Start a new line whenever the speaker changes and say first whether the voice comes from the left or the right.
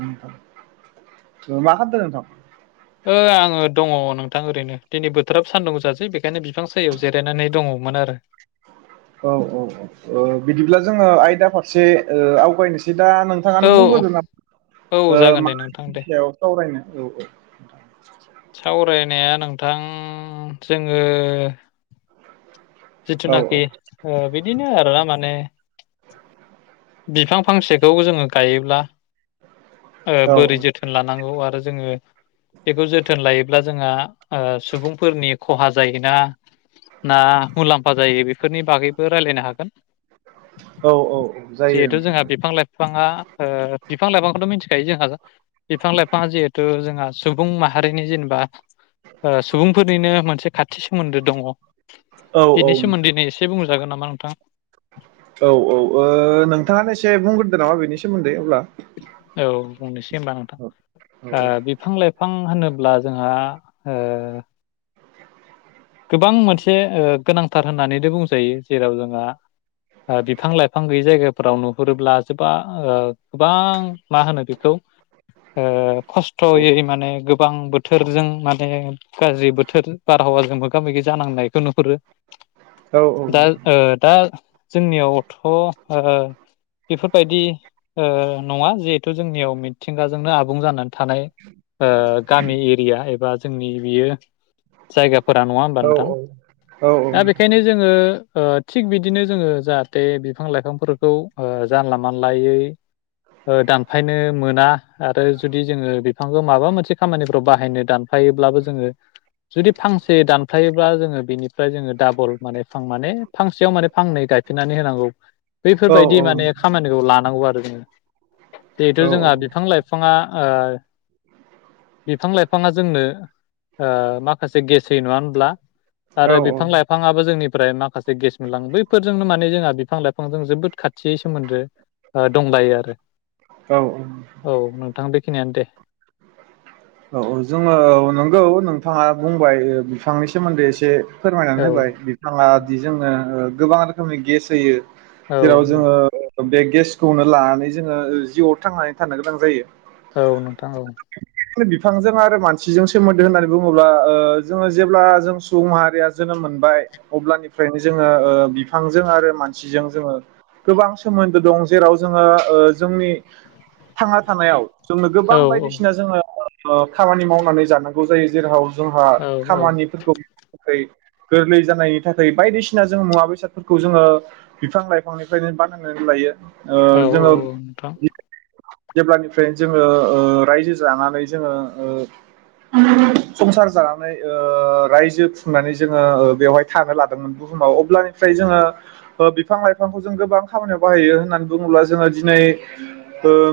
right: [unintelligible] ओ मा खामदो नोंथां
left: ओ आङो दङ नोंथां ओरैनो दिनै बोथोराब सान्दुं गोसा सै बेखायनो बिफां सायाव जिरायनानै दङमोन आरो
right: औ औ औ ओ बिदिब्ला जोङो आयदा फारसे ओ आवगायनोसै बिदिबा
left: औ
right: नोंथाङानो बुगोरदो
left: औ
right: नामा ओ
left: जागोन दे
right: मा
left: नोंथां दे
right: आयदानि सायाव सावरायनो औ औ
left: सावरायनाया नोंथां जोङो
right: औ
left: जिथुनाखि ओ बि बिदिनो आरो ना माने बिफां फांसेखौ जोङो गायोब्ला ओ
right: औ
left: बोरै जोथोन लानांगौ आरो जोङो बेखौ जोथोन लायोब्ला जोंहा ओ सुबुंफोरनि खहा जायोना ना मुलाम्फा जायो बेफोरनि बागैबो रायज्लायनो हागोन
right: औ औ औ जायो
left: जिहेथु
right: नोंथां
left: जोंहा बिफां लाइफाङा ओ बिफां लाइफांखौथ मिथिखायो जोंहा बिफां लाइफाङा जिहेथु जोंहा सुबुं माहारिनि जेनेबा ओ सुबुंफोरनिनो मोनसे खाथि सोमोन्दो दङ
right: औ औ
left: बेनि
right: नोंथां
left: सोमोन्दै एसे बुंजागोन नामा? मा नोंथां
right: औ औ ओ नोंथाङानो एसे बुंग्रोदो नामा बेनि सोमोन्दै अब्ला
left: औ बुंनोसै होनबा नोंथां
right: औ
left: ओ बिफां लाइफां बिफां होनोब्ला जोंहा ओ गोबां मोनसे ओ गोनांथार होननानैनो बुंजायो जेराव जोंहा ओ बिफां लाइफां गैयै जायगाफोराव नुहुरोब्ला गोबां गोबां मा होनो बेखौ ओ खस्थयै माने गो बां बोथोरजों माने गाज्रि बोथोर बारहावाजोंबो मोगा मोगि जानांनायखौ नुहुरो
right: औ
left: दा ओ दा जोंनियावथ ओ बेफोरबायदि ओ नङा जिहेथु जोंनियाव मिथिंगाजोंनो आबुं जानानै थानाय ओ गामि एरिया एबा जोंनि बियो जायगाफोर बारा नङा होमबा
right: औ
left: नोंथां?
right: औ
left: दा बेखायनो जोङो ओ थिग बिदिनो जोङो जाहाथे बिफां लाइफांफोरखौ ओ जानला मानलायै ओ दानफायनो मोना आरो जुदि जोङो बिफांखौ माबा मोनसे खामानिफ्राव बाहायनो दानफायोब्लाबो जोङो जुदि फांसे दानफायोबब्ला जोङो बिनिफ्राय जोङो डाबल माने फां माने फांसेयाव माने फांनै गायफिननानै होनांगौ बैफोरबायदि माने खामानिखौ ला आंगौ आरो जोङो जिहेथु जोंहा
right: औ
left: बिफां लाइफाङा ओ बिफां लाइफाङा जोंनो ओ माखासे गेस ज होयो नङा होनब्ला आरो
right: औ
left: बिफां लाइफाङाबो जोंनि ओमफ्राय माखासे गेस मोनलांङो बैफोरजोंनो माने जोंहा बिफां लाइफांजों जोबोद खाथियै सोमोन्दो दंलायो आरो औ नोंथां बे खिनियानो दे
right: औ औ जोङो नंगौ नोंथाङा बुंबाय बिफांनि सोमोन्दै एसे
left: औ
right: फोरमायनानै होबाय बिफाङा दि जोंङनो ओ गोबां रोखोमनि गेस होयो।
left: औ
right: जेराव जोङो बे गेसखौनो लानानै जोङो जिउआव थांनानै थानो गोनां जायो।
left: औ नोंथां औ
right: नो बिफांजों आरो मानसिजों सोमोन्दो होननानै बुङोब्ला जोङो जेब्ला जों सुबुं माहारिया जोनोम मोनबाय अब्लानिफ्रायनो जोङो ओ बिफांजों आरो मानसिजों जोङो गोबां सोमोन्दो दं जेराव जोङो ओ जोंनि थांना थानायाव जोंनो
left: औ
right: गोबां बायदिसिना जोङो ओ ओ खामानि मावनानै जानांगौ जायो जेराव जोंहा
left: औ
right: खामानिफोरखौ गोरलै जानायनि थाखाय बायदिसिना जों मुवा बेसादफोरखौ जोङो बिफां लाइफांनिफ्रायनो बानायनानै लायो। ओ
left: औ औ नोंथां
right: जेब्लानिफ्रायनो जोंङो ओ जोङो रायजो जानानै जोङो ओ संसार जानानै ओ रायजो खुंनानै जोङो बेवहाय थानो ओ लादोंमोन बुहुमाव ओ अब्लानिफ्राय ओ जोङो बिफां लाइफांखौ जों गोबां खामानियाव बाहायो होननानै बुङोब्ला जोङो ओ दिनै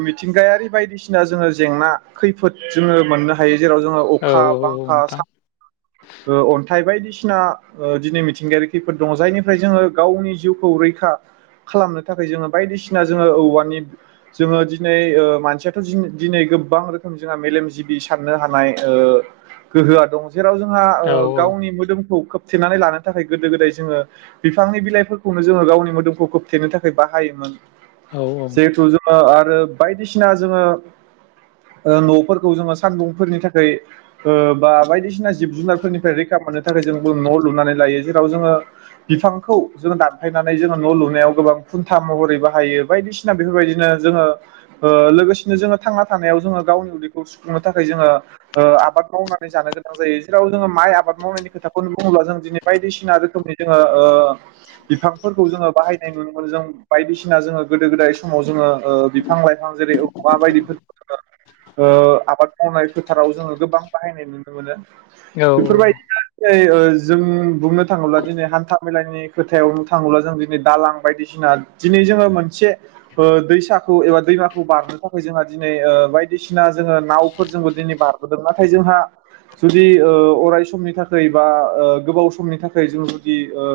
right: मिथिंगायारि बायदिसिना जोङो जेंना खैफ फोद जोङो मोननो हायो। जेराव जोङो
left: औ
right: अखा
left: औ
right: बांखा
left: नोंथां
right: सा ओ अन्थाइ बायदिसि सिना ओ दिनै मिथिंगायारिखैफोद दङ जायनिफ्राय जोङो गावनि जिउखौ रैखा खालामनो थाखाय जोङो बायदिसिना जोङो औवानि जोङो दिनै ओ मानसियाथ' दिनै गोबां रोख जोंहा मेलेमजिबि साननो हानाय ओ गोहोआ दं जेराव जोंहा
left: औ
right: ओ गावनि मोदोमखौ खोब थेनानै लानो थाखाय गोदो गोदाय जोङो बिफांनि बिलाइफोरखौनो जोङो गावनि मोदोमखौ खोबथेनो थाखाय बाहायोमोन
left: औ औ
right: ओ आरो बायदिसिना जोङो ओ न'फोरखौ जोङो सानदुंफोरनि थाखाय ओ बा बायदिसिना जिब जुनारफोरनिफ्राय रैखा मोननो थाखाय जोंबो न' लुनानै लयो जेराव जोङो बिफांखौ जो दानफायनानै जोङो न' लुनायाव गोबां खुन्था महरै बाहायो बायदिसिना बेफोरबायदिनो जोङो ओ लोगोसेनो जोङो थांना थानायाव जोङो गावनि उदैखौ सुफुंनो थाखाय जोङो ओ आबाद मावनानै जानो गोनां जायो जेराव जोङो माइ आबाद मावनायनि खोथाखौनो बुङोब्ला जों दिनै बायदिसिना रोखोमनि जोङो ओ बिफांफोरखौ जोङो बाहायनाय नुनो मोनदों जों बायदिसिना जोङो गोदो गोदाय समाव जोङो ओ बिफां लाइफां जेरै ओ बायदिफोरखौ ओ आबाद मावनाय फोथाराव जोङो गोबां बाहायनाय नुनो मोनो
left: औ
right: बेफोरबायदिनो दिनै जों बुंनो थाङोब्ला दिनै हान्था मेलानि खोथायावनो थाङोब्ला जों दिनै दालां बायदिसिना दिनै जोङो मोनसे दैसाखौ एबा दैमाखौ बारनो थाखाय जोंहा दिनै ओ बायदिसिना जोङो नावफोरजोंबो दिनै बारबोदों नाथाय जोंहा जुदि ओ अराय समनि थाखाय बा ओ गोबाव समनि थाखाय जों जुदि ओ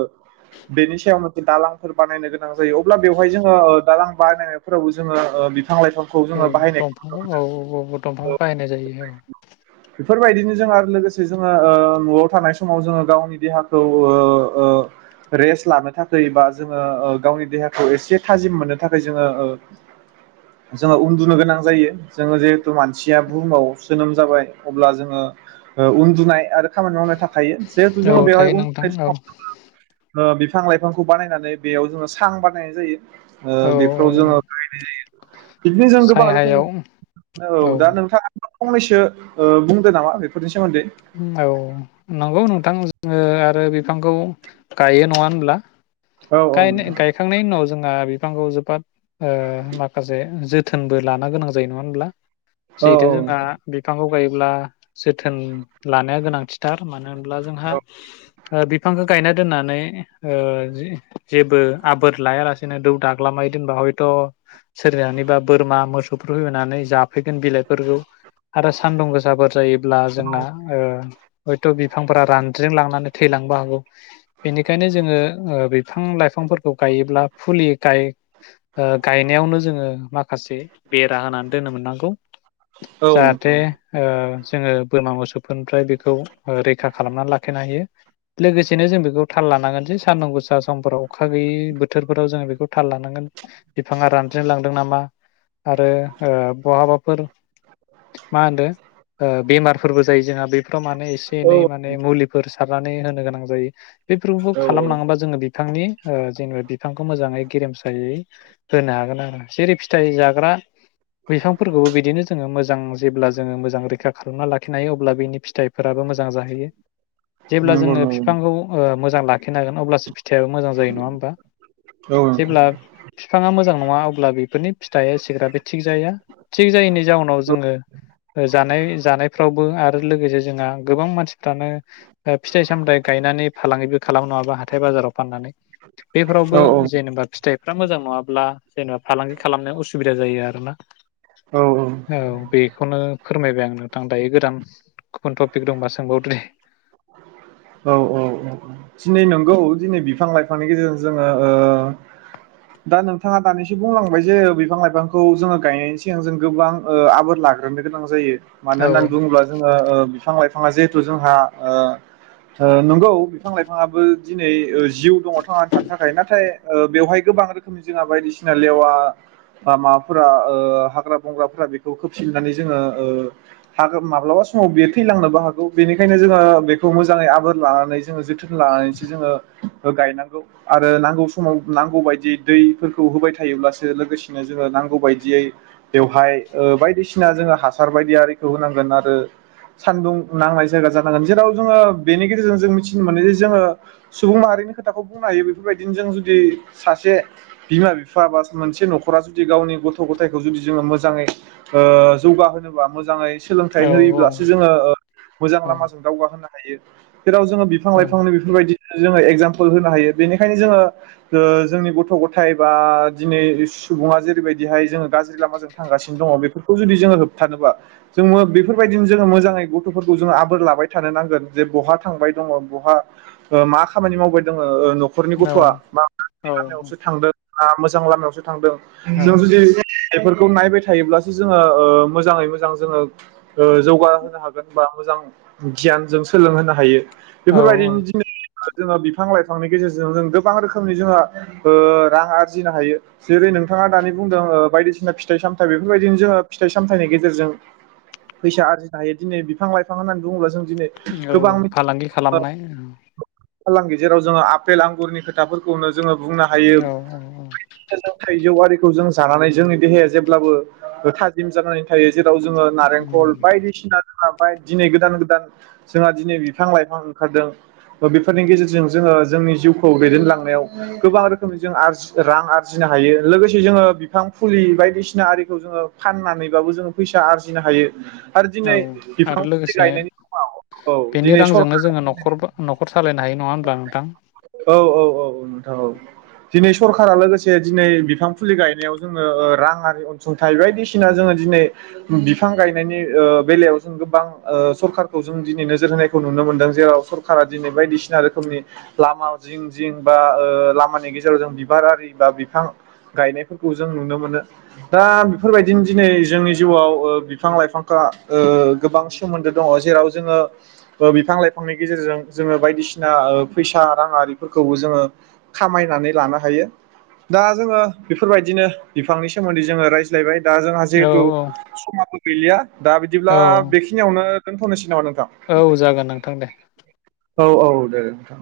right: बेनि सायाव मोनसे दालांफोर बानायनो गोनां जायो अब्ला बेवहाय जोङो ओ दालां बानायनायफोराव ओ जोङो बिफां-लाइफां खौ जोङो बाहायनाय
left: [unintelligible] औ औ औ औ दंफांखौ बाहायनाय जायो। बेयाव
right: बेफोरबायदिनो जोंङो लोगोसे जोङो ओ नआव थानाय समाव जोङो गावनि देहाखौ ओ ओ रेस्ट लानो थाखै बा जोङो ओ गावनि देहाखौ एसे थाजिम मोननो थाखाय जोङो ओ जोङो उन्दुनो गोनां जायो। जोङो जे त मानसिया बुहुमाव जोनोम जाबाय अब्ला जोङो ओ उन्दुनाय आरो खामानि मावनो था थायो जेहुते
left: औ
right: जोङो
left: औ
right: बेहाय
left: थायो नोंथां
right: उन्दुनाय
left: औ
right: समाव [unintelligible] ओ [unintelligible] बिफां लाइफांखौ बानायनानै बेयाव जोङो सां बानायनाय जायो। ओ
left: औ
right: बेफोराव जोङो बाहायनाय जायो बिदिनो जोङो गोबां रोखोमनि
left: सायहायाव
right: औ दा नोंथाङा फंनैसो ओ बुंदो नामा बेफोरनि सोमो
left: औ नंगौ नों थां जोङो आरो बिफांखौ गायो नङा होनब्ला
right: औ औ
left: गायनाय
right: नोंथां
left: गायखांनायनि उनाव जों ओ बिफांखौ जोबोद ओ माखासे जोथोनबो लानो गोनां जायो नङा होनब्ला
right: औ
left: जिहेथु
right: औ
left: जोंहा बिफांखौ [unintelligible] योब्ला जोथोन लानाया गोनांथि थार मानो होनब्ला जोंहा
right: औ
left: ओ बिफांखौ गायना दोननानै ओ जि जेबो आबोर लायालासेनो दौ दाग्लामै दोनबा हयथ सोरहानिबा बोरमा मोसौफोर फैनानै जाफैगोन बिलाइफोरखौ आरो सान्दुं गोसाफोर जायोब्ला जोंना ओ हयथ बिफांफोरा रानद्रेम लांनानै थैलांबो हागौ बेनिखायनो जोङो ओ बि बिफां लाइफांफोरखौ गायोब्ला फुलि गाय ओ गायनायावनो जोङो माख माखासे बेरा होनानै दोननो मोननांगौ
right: औ
left: जाहाथे
right: नोंथां
left: ओ जोङो बोरमा मोसौफोरनिफ्राय बेखौ ओ रैखा खालामनानै लाखिनो हायो लोगोसेनो जों बेखौ थाल लानांगोन जे सानदुं गोसा समफोराव अखा गैयि बोथोरफोराव जोङो बेखौ थाल लानांगोन बिफाङा रानज्रेद लांदों नामा आरो ओ बहाबाफोर मा होनदो ओ बेमार फोरबो जायो जोंहा बेफोराव माने नै एसे
right: औ
left: एनै माने मुलिफोर सारनानै होनो गोनां जायो। बेफोरखौ
right: औ
left: खालामलाङोबा जोङो बि बि ओ जेनेबा बिफांखौ मोजाङै गेरेमसायै होनो हागोन आरो। जेरै फिथाइ जाग्रा बिफांफोरखौबो बिदिनो मोजां जेल्बा जोङो मोजां रैखा खालामनानै लाखिनो हायो अल्बा बिनि फिथायफ्राबो मोजां जाहैयो। जेब्ला
right: नंगौ
left: जोंङो
right: नंगौ
left: फिफांखौ ओ मोजां [unintelligible] लाखिनांगोनना अब्लासो फि
right: औ नोंथां
left: फिथाइयाबो मोजां जायो नङा होनबा [unintelligible] खालामो नङाबा हथाय बाजाराव। फाननानै बेफोरावबो
right: औ
left: जेनेबा फिथाइ फ्रा मोजां नङाब्ला जेनेबा फालांगि खालामनायाव उसुबिदा जायो आरो ना। औ बेखौनो फोरमायबाय आं नोंथां। दायो गोदान गुबुन टपिक दंबा सोंबावदो दे।
right: औ औ औ दिनै नंगौ दिनै बिफां-लाइफांनि गेजेरजों जोङो ओ दा नोंथाङा दानिसो बुंलांबाय जे बिफां लाइफांखौ जोङो गायनायनि सिगां जों गोबां ओ आबोर लाग्रोनो गोनां जायो। मानो
left: औ
right: होननानै बुङोब्ला जोङो ओ बिफां-लाइ फाङा जिहेथु जोंहा ओ ओ नंगौ बिफां-लाइफाङाबो दिनै ओ जिउ दङ थांनानै थानो थाखाय नाथाय ओ बेवहाय गोबां रोखोमनि जोंहा बायदिसिना लेवा बा माबाफोरा हाग्रा-बंग्राफोरा बेखौ खोबफिननानै जोङो ओ माब्लाबा समाव बे थैलांनोबो हागौ बेनिखायनो जोङो बे खौ मोजाङै आबोर लानानै जोङो जोथोन लानानैसो जोङो ओ गायनांगौ आरो नांगौ समाव नांगौ बायदियै दैफोरखौ होबाय थायोब्लासो लोगोसेनो जोङो नांगौ बायदियै बेवहाय ओ बायदिसिना जोङो हासार बायदि आरिखौ होनांगोन आरो सानदुं नांनाय जायगा जानांगोन जेराव जोङो बेनि गेजेरजों जों मिथिनो मोनो जे जोङो सुबुं माहारिनि खोथाखौ बुंनो हायो बेफोरबायदिनो जों जुदि सासे बिमा बिफा बा मोनसे न'खरा जुदि गावनि गथ' गथखौ जुदि जोङो ओ मोजाङै जौगााहोनोबा मोजाङै
left: औ
right: सोलोंथाइ होयोब्लासो जोङो ओ मोजां
left: औ
right: लामाजों दावगा गोनना। हायो जेराव जोङो
left: औ
right: बिफां-लाइफांनि बेफोरबायदि जोङो एगजामपोल होनो हायो। बेनिखायनो जोङो ओ जोंनि गथ' गथाय बा दिनै सुबुङा जेरैबायदिहाय जोङो गाज्रि लामाजों थांगासिनो दङ बेफोरखौ जुदि जोङो होबथानोबा जों बेफोरबायदिनो जोङो मोजाङै गथ'फोरखौ जोङो आबोर लाबाय थानो नांगोन। जे बहा थांबाय दङ बहा ओ मा खामानि मावबाय दङ ओ न'खरनि
left: औ
right: गथ'आ मा
left: औ
right: गाज्रि लामायावसो थांदों ना मोजां लामायावसो जों
left: औ
right: थांदों जदि बेफोरखौ नायबाय थायोब्लासो जोङो ओ मोजाङै मोजां जोङो ओ जौगा होनो हागोन बा मोजां गियान जों सोलोंहोनो हायो।
left: औ
right: बेफोरबायदिनो दिनै जोङो बिफां लाइफांनि गेजेरजों जों गोबां रोखोमनि जोङो ओ रां आरजिनो हायो। जेरै नोंथाङा दानि बुंदों ओ बायदिसिना फिथाइ सामथाय बेफोरबायदिनो जोङो फिथाइ-सामथाइनि गेजेरजों फैसा आरजिनो हायो। दिनै बिफां-लाइफां होननानै बुङोब्ला जों दिनै
left: औ
right: गोबां
left: फालांगि खालामनाय औ
right: फालांगि जेराव जोङो आपेल आंगुरनि खोथाफोरखौनो जोङो बुंनो हायो
left: औ औ
right: थाइजौ आरि जों जानानै जोंनि देहाया जेब्लाबो थाजिम जानानै थायो जेराव जोङो नारेंखल बायदिसिना जोंहा ओमफ्राय दिनै गोदान गोदान जोंहा दिनै बिफां लाइफां ओंखारदों थ' बेफोरनि गेजेरजों जोङो जोंनि जिउखौ दैदेनलांनायाव गोबां रोखोमनि जों आरज रां आरजिनो हायो लोगोसे जोङो बिफां फुलि बायदिसिना आरिखौ जोङो फाननानैबाबो जोङो फैसा आरजिनो हायो आरो दिनै
left: औ
right: बिफां
left: आरो लोगोसे
right: गायनायनि समाव
left: बेनि रांजोंनो जोङो न'खरबो न'खर सालायनो हायो नङा होनब्ला नोंथां?
right: औ औ औ औ नोंथां औ दिनै सरखारा लोगोसे दिनै बिफां फुलि गायनायाव जोङो ओ राङारि अनसुंथाइ बायदिसिना जोङो दिनै बिफां गायनायनि ओ बेलायाव जों गोबां ओ सरखारारखौ जों दिनै नोजोर होनायखौ नुनो मोनदों जेराव सरखारा दिनै बायदिसिना रोखोमनि लामा जिं जिं बा ओ लामानि गेजेराव जों बिबार आरि बा बिफां गायनायफोरखौ जों नुनो मोनो। दा बेफोरबायदिनो दिनै जोंनि जिउआव ओ बिफां लाइफांखो ओ गोबां सोमोन्दो दङ जेराव जोङो ओ बिफां लाइफांनि गेजेरजों जोङो बायदिसिना ओ फैसा राङिफोरखौबो जोङो खामायनानै लानो हायो। दा जोङो बेफोरबायदिनो बिफांनि सोमोन्दै जोङो रायज्लायबाय दा जोंहा
left: औ
right: जिहेथु समाबो गैलिया दा बिदिब्ला
left: औ
right: बेखिनियावनो दोन्थ'नोसै [unintelligible]
left: औ जागोन नोंथां दे।
right: औ औ दे नोंथां।